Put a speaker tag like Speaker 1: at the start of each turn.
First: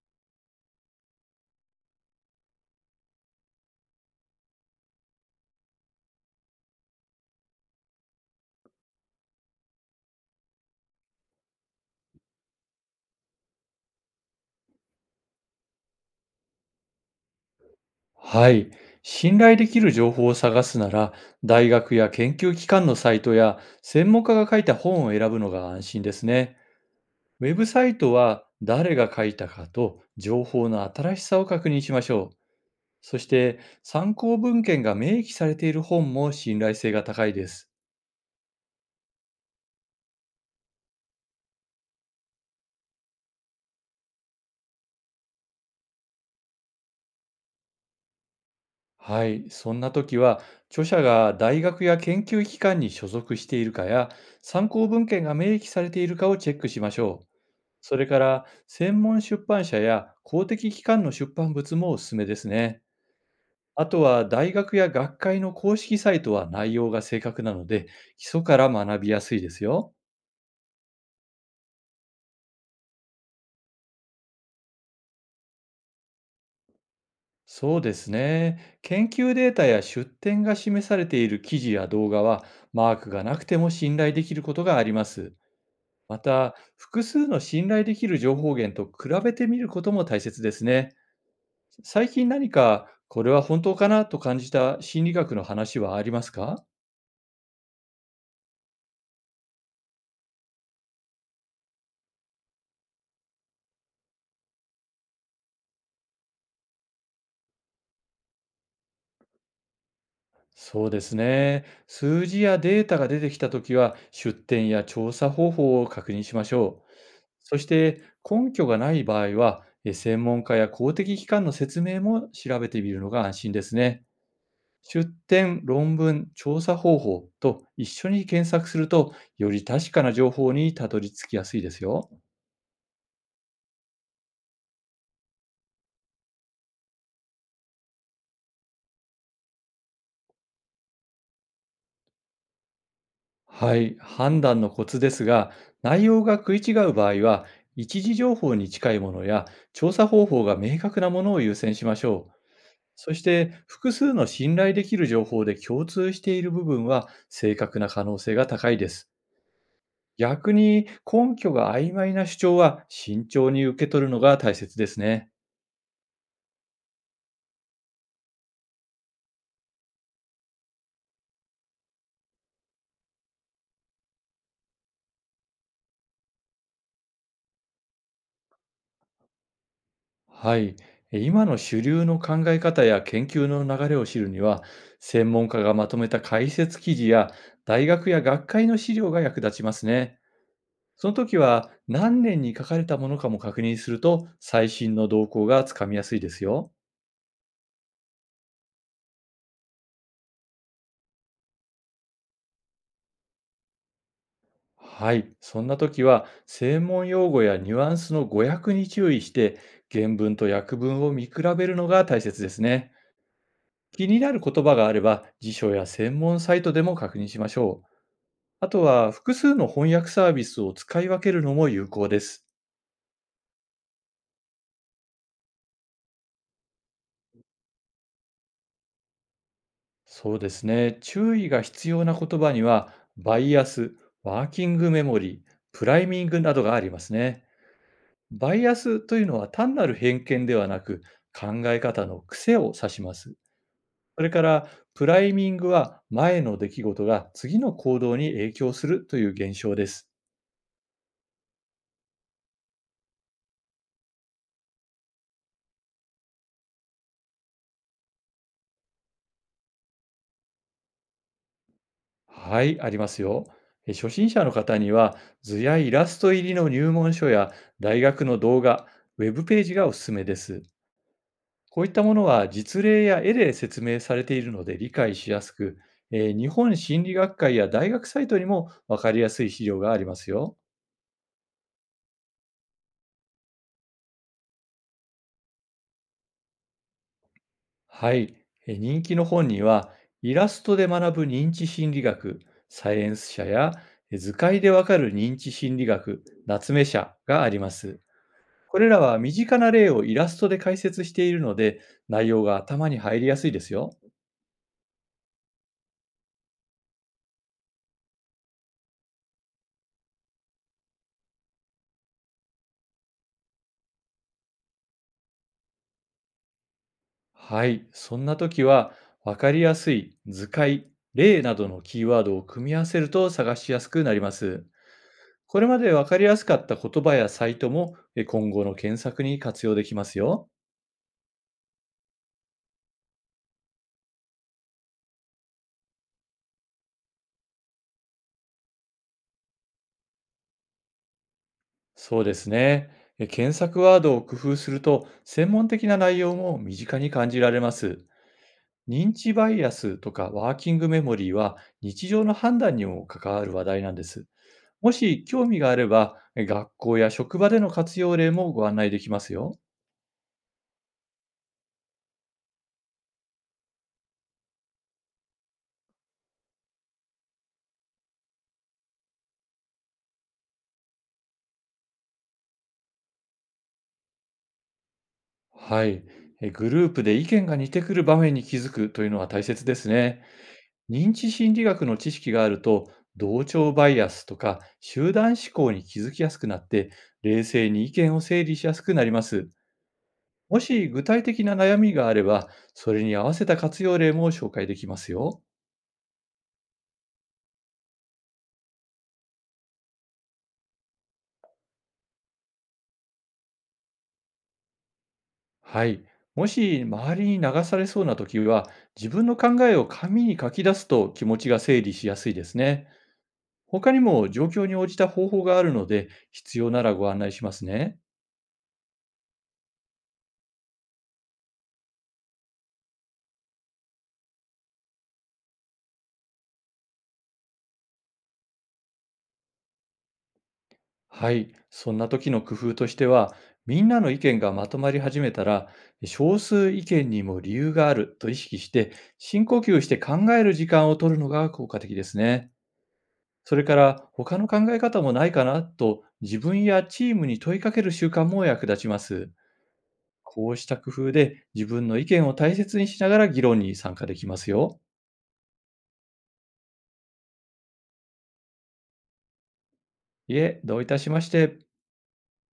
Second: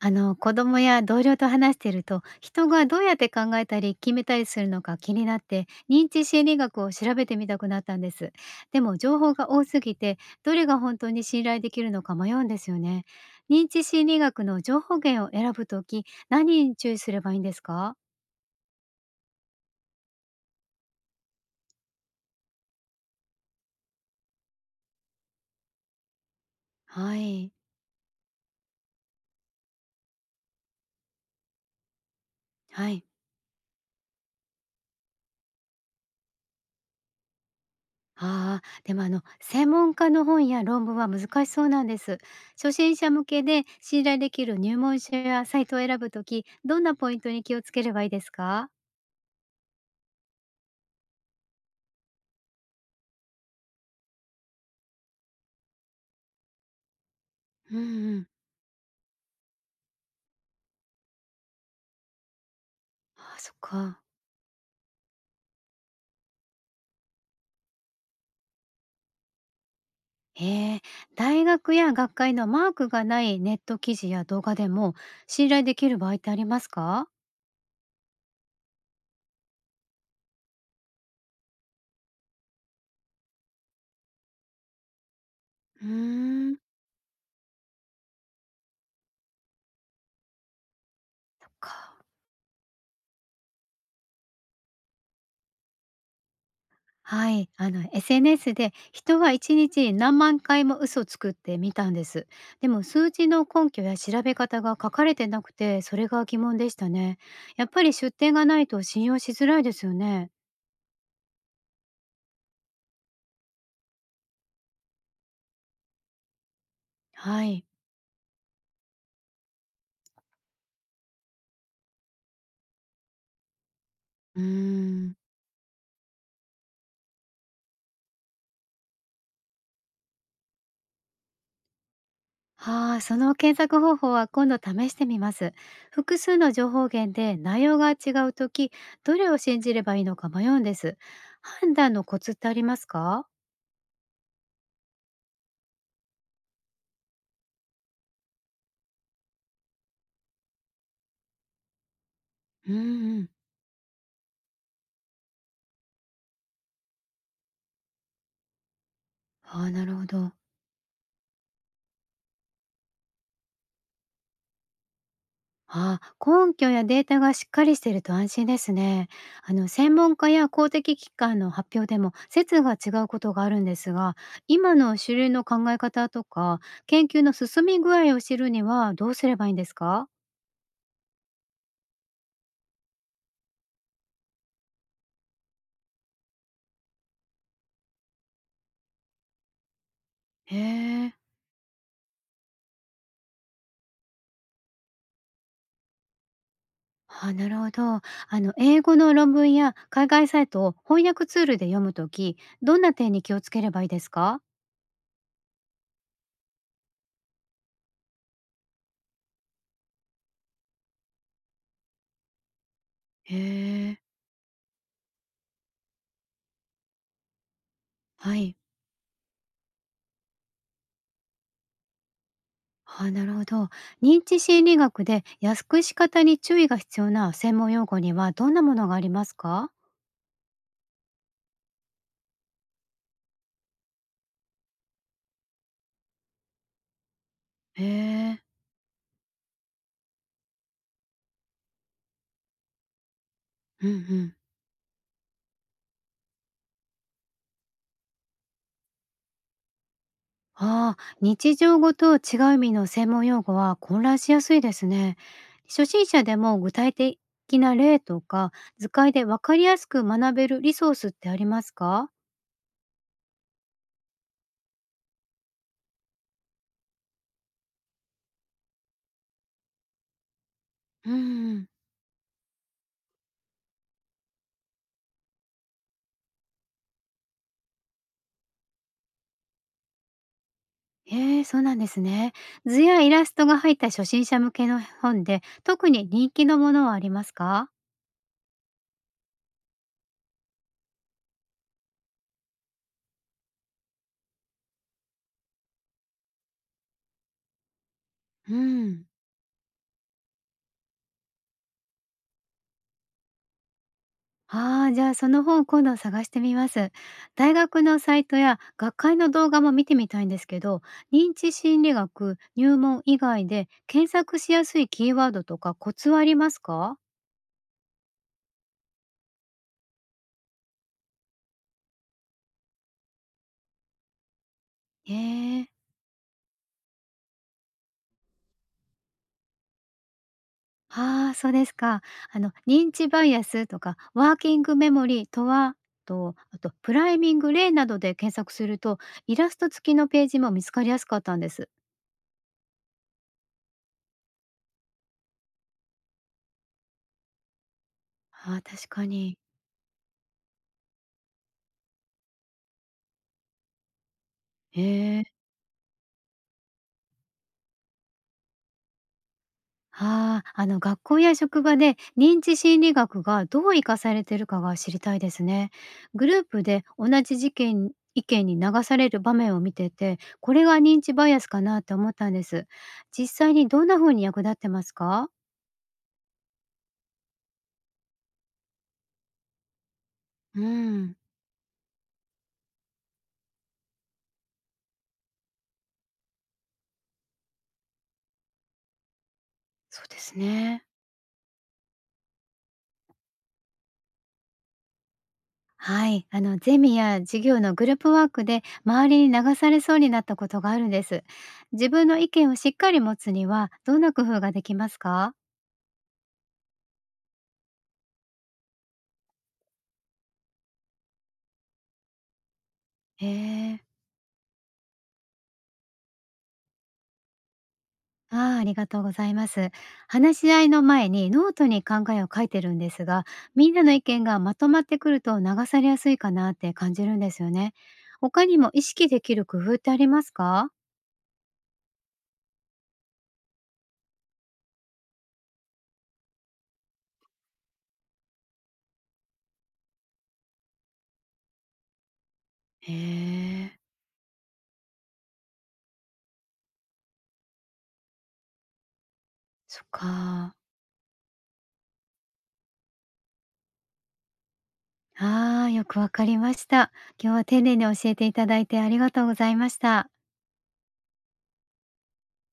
Speaker 1: 子供や同僚と話していると、人がどうやって考えたり決めたりするのか気になって、認知心理学を調べてみたくなったんです。でも情報が多すぎて、どれが本当に信頼できるのか迷うんですよね。認知心理学の情報源を選ぶとき、何に注意すればいいんですか？
Speaker 2: はい。信頼できる情報を探すなら、大学や研究機関のサイトや専門家が書いた本を選ぶのが安心ですね。
Speaker 1: は
Speaker 2: ウ
Speaker 1: い。
Speaker 2: ェブサイトは誰が書いたかと情報の新しさを確認しましょう。
Speaker 1: はい。
Speaker 2: そして参考文献が明記されている本も信頼性が高いです。
Speaker 1: ああ、でも専門家の本や論文は難しそうなんです。初心者向けで信頼できる入門書やサイトを選ぶとき、どんなポイントに気をつければいいですか？
Speaker 2: はい。そんな時は、著者が大学や研究機関に所属しているかや、参考文献が明記されているかをチェックしましょう。
Speaker 1: うん
Speaker 2: それ
Speaker 1: う
Speaker 2: か
Speaker 1: ん。
Speaker 2: ら、専門出版社や公的機関の出版物もおすすめですね。
Speaker 1: ああ、そっ
Speaker 2: あ
Speaker 1: か。
Speaker 2: とは、大学や学会の公式サイトは内容が正確なので、基礎から学びやすいですよ。
Speaker 1: ええ。大学や学会のマークがないネット記事や動画でも信頼できる場合ってありますか？
Speaker 2: そうですね。研究データや出典が示されている記事や動画は、マークがなくても信頼できることがあります。
Speaker 1: う
Speaker 2: ま
Speaker 1: ー
Speaker 2: た、
Speaker 1: ん。
Speaker 2: 複数の信頼できる情報源と比べてみることも大切ですね。
Speaker 1: そっか。
Speaker 2: 最近何か、これは本当かなと感じた心理学の話はありますか？
Speaker 1: はい、SNS で人が1日にちに何万回も嘘をつくって見たんです。でも数字の根拠や調べ方が書かれてなくて、それが疑問でしたね。やっぱり出典がないと信用しづらいですよね。
Speaker 2: そうですね。数字やデータが出てきたときは、出典や調査方法を確認しましょう。
Speaker 1: は
Speaker 2: そ
Speaker 1: い。
Speaker 2: して、根拠がない場合は、専門家や公的機関の説明も調べてみるのが安心ですね。
Speaker 1: うー
Speaker 2: 出
Speaker 1: ん。
Speaker 2: 典、論文、調査方法と一緒に検索すると、より確かな情報にたどり着きやすいですよ。
Speaker 1: はあ、その検索方法は今度試してみます。複数の情報源で内容が違うとき、どれを信じればいいのか迷うんです。判断のコツってありますか？
Speaker 2: はい、判断のコツですが、内容が食い違う場合は、一時情報に近いものや調査方法が明確なものを優先しましょう。
Speaker 1: う
Speaker 2: そ
Speaker 1: んう
Speaker 2: し
Speaker 1: ん。
Speaker 2: て、複数の信頼できる情報で共通している部分は正確な可能性が高いです。
Speaker 1: ああ、なるほど。
Speaker 2: 逆に根拠が曖昧な主張は慎重に受け取るのが大切ですね。
Speaker 1: ああ、根拠やデータがしっかりしてると安心ですね。専門家や公的機関の発表でも説が違うことがあるんですが、今の主流の考え方とか研究の進み具合を知るにはどうすればいいんですか？
Speaker 2: はい。今の主流の考え方や研究の流れを知るには、専門家がまとめた解説記事や大学や学会の資料が役立ちますね。
Speaker 1: へ
Speaker 2: そ
Speaker 1: え、
Speaker 2: の時は何年に書かれたものかも確認すると最新の動向がつかみやすいですよ。
Speaker 1: あ、なるほど。英語の論文や海外サイトを翻訳ツールで読むとき、どんな点に気をつければいいですか？
Speaker 2: はい。そんな時は専門用語やニュアンスの語訳に注意して原文と訳文を見比べるのが大切ですね。
Speaker 1: へえ。
Speaker 2: 気になる言葉があれば辞書や専門サイトでも確認しましょう。
Speaker 1: はい。
Speaker 2: あとは複数の翻訳サービスを使い分けるのも有効です。
Speaker 1: ああ、なるほど。認知心理学で安くし方に注意が必要な専門用語にはどんなものがありますか？
Speaker 2: そうですね。注意が必要な言葉には、バイアス、ワーキングメモリー、プライミングなどがありますね。
Speaker 1: へえ、
Speaker 2: バイアスというのは単なる偏見ではなく、考え方の癖を指します。
Speaker 1: うんう
Speaker 2: それ
Speaker 1: ん。
Speaker 2: から、プライミングは前の出来事が次の行動に影響するという現象です。
Speaker 1: ああ、日常語と違う意味の専門用語は混乱しやすいですね。初心者でも具体的な例とか図解で分かりやすく学べるリソースってありますか？
Speaker 2: はい、ありますよ。初心者の方には図やイラスト入りの入門書や大学の動画、ウェブページがおすすめです。
Speaker 1: うんうん。
Speaker 2: こういったものは実例や絵で説明されているので理解しやすく、日本心理学会や大学サイトにも分かりやすい資料がありますよ。
Speaker 1: へえ、そうなんですね。図やイラストが入った初心者向けの本で特に人気のものはありますか？
Speaker 2: はい、人気の本にはイラストで学ぶ認知心理学、サイエンス社や図解でわかる認知心理学、夏目社があります。
Speaker 1: う
Speaker 2: これら
Speaker 1: ん。
Speaker 2: は身近な例をイラストで解説しているので、内容が頭に入りやすいですよ。
Speaker 1: ああ、じゃあ、その本今度探してみます。大学のサイトや学会の動画も見てみたいんですけど、認知心理学入門以外で検索しやすいキーワードとかコツはありますか？
Speaker 2: はい、そんな時は、わかりやすい、図解、例などのキーワードを組み合わせると探しやすくなります。
Speaker 1: へ
Speaker 2: こ
Speaker 1: え。
Speaker 2: れまでわかりやすかった言葉やサイトも今後の検索に活用できますよ。
Speaker 1: ああ、そうですか。認知バイアスとか、ワーキングメモリーとは、と、あと、プライミング例などで検索すると、イラスト付きのページも見つかりやすかったんです。
Speaker 2: そうですね。検索ワードを工夫すると、専門的な内容も身近に感じられます。
Speaker 1: ああ、確か
Speaker 2: 認知
Speaker 1: に。
Speaker 2: バイアスとかワーキングメモリーは日常の判断にも関わる話題なんです。
Speaker 1: へ
Speaker 2: もし
Speaker 1: え。
Speaker 2: 興味があれば、学校や職場での活用例もご案内できますよ。
Speaker 1: ああ、学校や職場で認知心理学がどう生かされているかが知りたいですね。グループで同じ事件意見に流される場面を見てて、これが認知バイアスかなって思ったんです。実際にどんな風に役立ってますか？
Speaker 2: はい。グループで意見が似てくる場面に気づくというのは大切ですね。
Speaker 1: う
Speaker 2: 認
Speaker 1: ん、
Speaker 2: 知心理学の知識があると、同調バイアスとか集団思考に気づきやすくなって、冷静に意見を整理しやすくなります。
Speaker 1: そうです
Speaker 2: も
Speaker 1: ね。
Speaker 2: し具体的な悩みがあれば、それに合わせた活用例も紹介できますよ。
Speaker 1: はい、ゼミや授業のグループワークで周りに流されそうになったことがあるんです。自分の意見をしっかり持つにはどんな工夫ができますか？
Speaker 2: はい。もし周りに流されそうな時は、自分の考えを紙に書き出すと気持ちが整理しやすいですね。
Speaker 1: へえ。
Speaker 2: 他にも状況に応じた方法があるので、必要ならご案内しますね。
Speaker 1: ああ、ありがとうございます。話し合いの前にノートに考えを書いてるんですが、みんなの意見がまとまってくると流されやすいかなって感じるんですよね。他にも意識できる工夫ってありますか？
Speaker 2: はい。そんな時の工夫としては、みんなの意見がまとまり始めたら、少数意見にも理由があると意識して、深呼吸して考える時間を取るのが効果的ですね。
Speaker 1: へ
Speaker 2: それ
Speaker 1: え、
Speaker 2: から、他の考え方もないかなと自分やチームに問いかける習慣も役立ちます。
Speaker 1: そっ
Speaker 2: こ
Speaker 1: か。
Speaker 2: うした工夫で自分の意見を大切にしながら議論に参加できますよ。
Speaker 1: ああ、よくわかりました。今日は丁寧に教えていただいてありがとうございました。
Speaker 2: いえ、どういたしまして。